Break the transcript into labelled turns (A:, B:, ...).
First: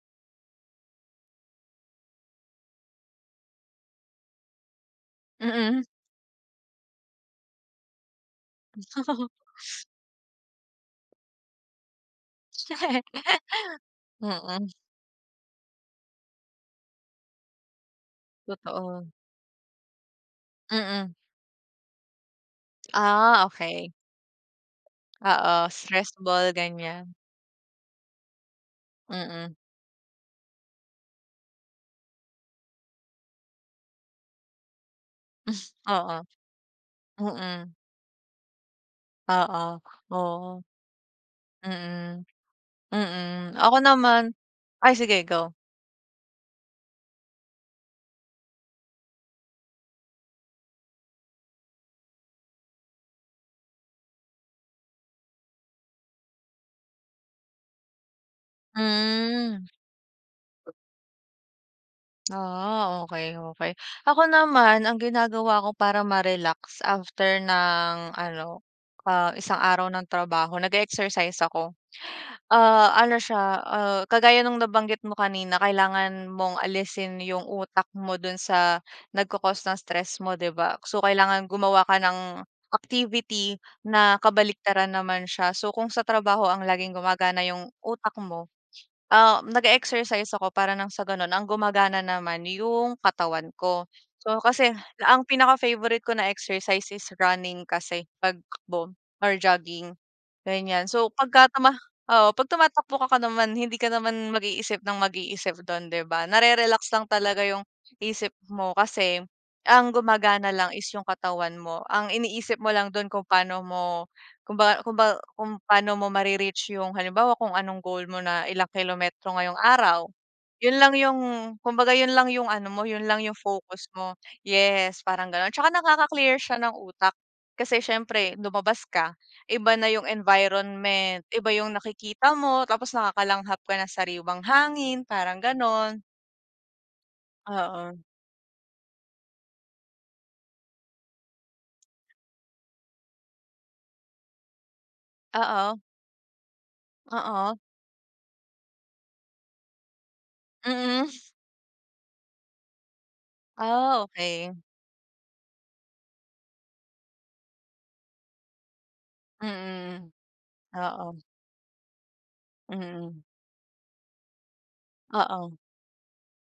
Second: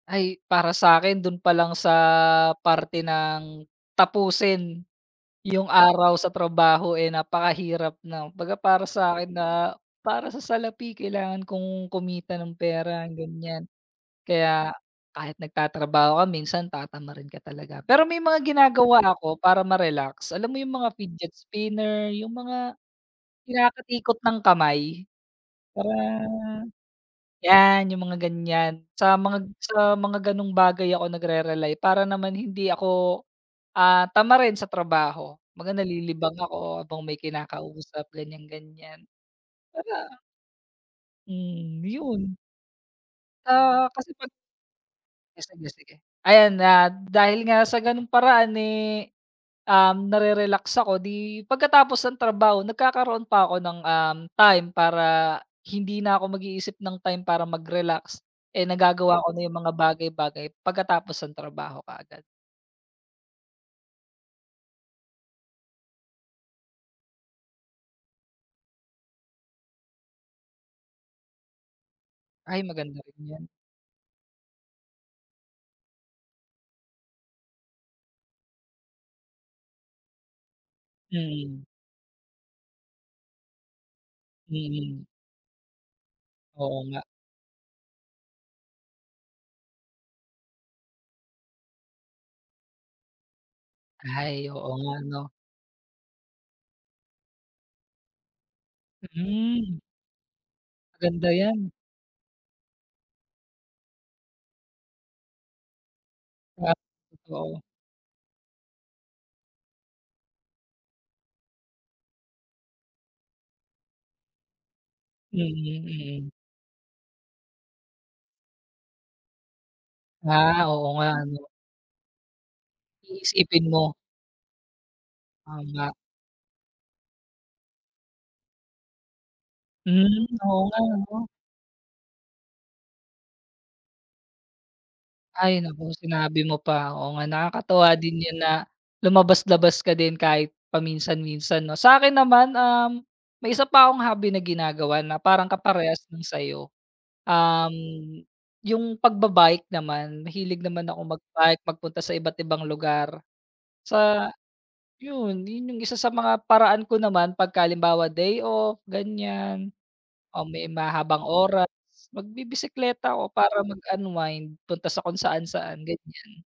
A: Ay, para sa'kin, do'n pa lang sa, parte ng tapusin yung
B: Mm.
A: araw sa trabaho, eh, napakahirap na. Kumbaga para sa'kin, na, para sa salapi kailangan kong kumita ng pera, ganyan.
B: Mm.
A: Kaya, kahit nagtatrabaho ka minsan, tatamarin ka talaga. Pero may mga
B: Totoo.
A: ginagawa ako, para ma-relax. Alam mo yung mga
B: Mm.
A: fidget spinner yung mga
B: Ah, okey.
A: kinakatikot ng kamay,
B: Oo,
A: para
B: stress ball, ganyan.
A: yan, yung mga ganyan sa mga
B: Mm.
A: sa mga gano'ng bagay ako nagre-rely, para naman hindi ako, ah, tamarin sa trabaho. 'Baga,
B: Oo,
A: nalilibang ako habang may
B: mm.
A: kinakausap, ganyan-ganyan.
B: Oo,
A: 'Baga,
B: oo.
A: hmm,
B: Mm,
A: 'yon.
B: mm. Ako
A: Ah, kasi 'pag
B: naman ay, sige
A: ay,
B: go.
A: sige, sige. Ayan, ah, dahil nga sa gano'ng paraan, eh, um, nare-relax ako, 'di, pagkatapos ng trabaho, nagkakaroon pa ako ng, um, time para hindi na ako mag-iisip ng time para mag-relax, eh, nagagawa ko na yung
B: Hmm.
A: mga bagay-bagay, pagkatapos ng trabaho kaagad.
B: Ah, okey-okey, ako naman ang ginagawa ko para ma-relax, after ng ano, ah, isang araw ng trabaho, nage-exercise ako.
A: Ay,
B: Ah,
A: maganda
B: ano
A: rin 'yon.
B: siya, ah, kagaya no'ng nabanggit mo kanina, kailangan mong alisin yung utak mo do'n sa, nagko-cost ng stress mo, 'di ba? So, kailangan
A: Mm.
B: gumawa ka ng activity na kabaliktaran
A: Mm.
B: naman siya, so, kung sa trabaho ang
A: Oo
B: laging
A: nga.
B: gumagana yung utak mo, ah, nage-exercise ako para ng sa gano'n, ang gumagana naman yung katawan ko. So,
A: Ay, oo
B: kasi
A: nga,
B: ang
A: 'no?
B: pinaka-favorite ko na exercise is running, kasi pagtakbo or
A: Mm.
B: jogging, ganyan. So,
A: Maganda
B: pagka,
A: yan.
B: tama oo, 'pag tumatakbo ka ka naman, hindi ka naman mag-iisip ng mag-iisip do'n, 'di ba,
A: Ah,
B: na-re-relax lang talaga
A: oo.
B: yung isip mo. Kasi, ang gumagana lang is yung katawan mo, ang iniisip mo lang do'n, kung paano mo kung ba kung ba kung
A: Mm,
B: paano mo
A: mm.
B: ma-re-reach yung, halimbawa, kung anong goal mo na ilang kilometro ngayong araw,
A: Ah,
B: 'yon
A: oo
B: lang
A: nga,
B: yung,
A: ano.
B: kumbaga, 'yon lang yung ano mo, 'yon lang yung
A: Iisipin
B: focus
A: mo.
B: mo. Yes, parang gano'n, tsaka
A: Tama.
B: nakaka-clear siya ng utak, kasi siyempre, lumabas ka, iba na yung
A: Hmm, oo nga,
B: environment,
A: ano.
B: iba yung nakikita mo, tapos nakakalanghap ka ng sariiwang hangin, parang
A: Ay naku,
B: gano'n.
A: sinabi mo pa. Oo nga, nakakatuwa
B: Oo.
A: din 'yon na, lumabas-labas ka din, kahit paminsan-minsan, 'no? Sa'kin naman, um, may isa pa akong hobby na ginagawa, na parang
B: Oo.
A: kaparehas nung sa'yo.
B: Oo.
A: Um, yung pagba-bike naman, mahilig naman
B: Mm.
A: akong mag-bike, magpunta sa iba't ibang lugar,
B: Ah,
A: sa
B: okey.
A: 'yon, 'yon yung isa sa mga, paraan ko naman, pagka halimbawa day off, ganyan,
B: Mm,
A: o may
B: oo.
A: mahabang oras, magbibisikleta
B: Mm.
A: ako para mag-unwind, punta sa kung
B: Oo.
A: saan-saan, ganyan.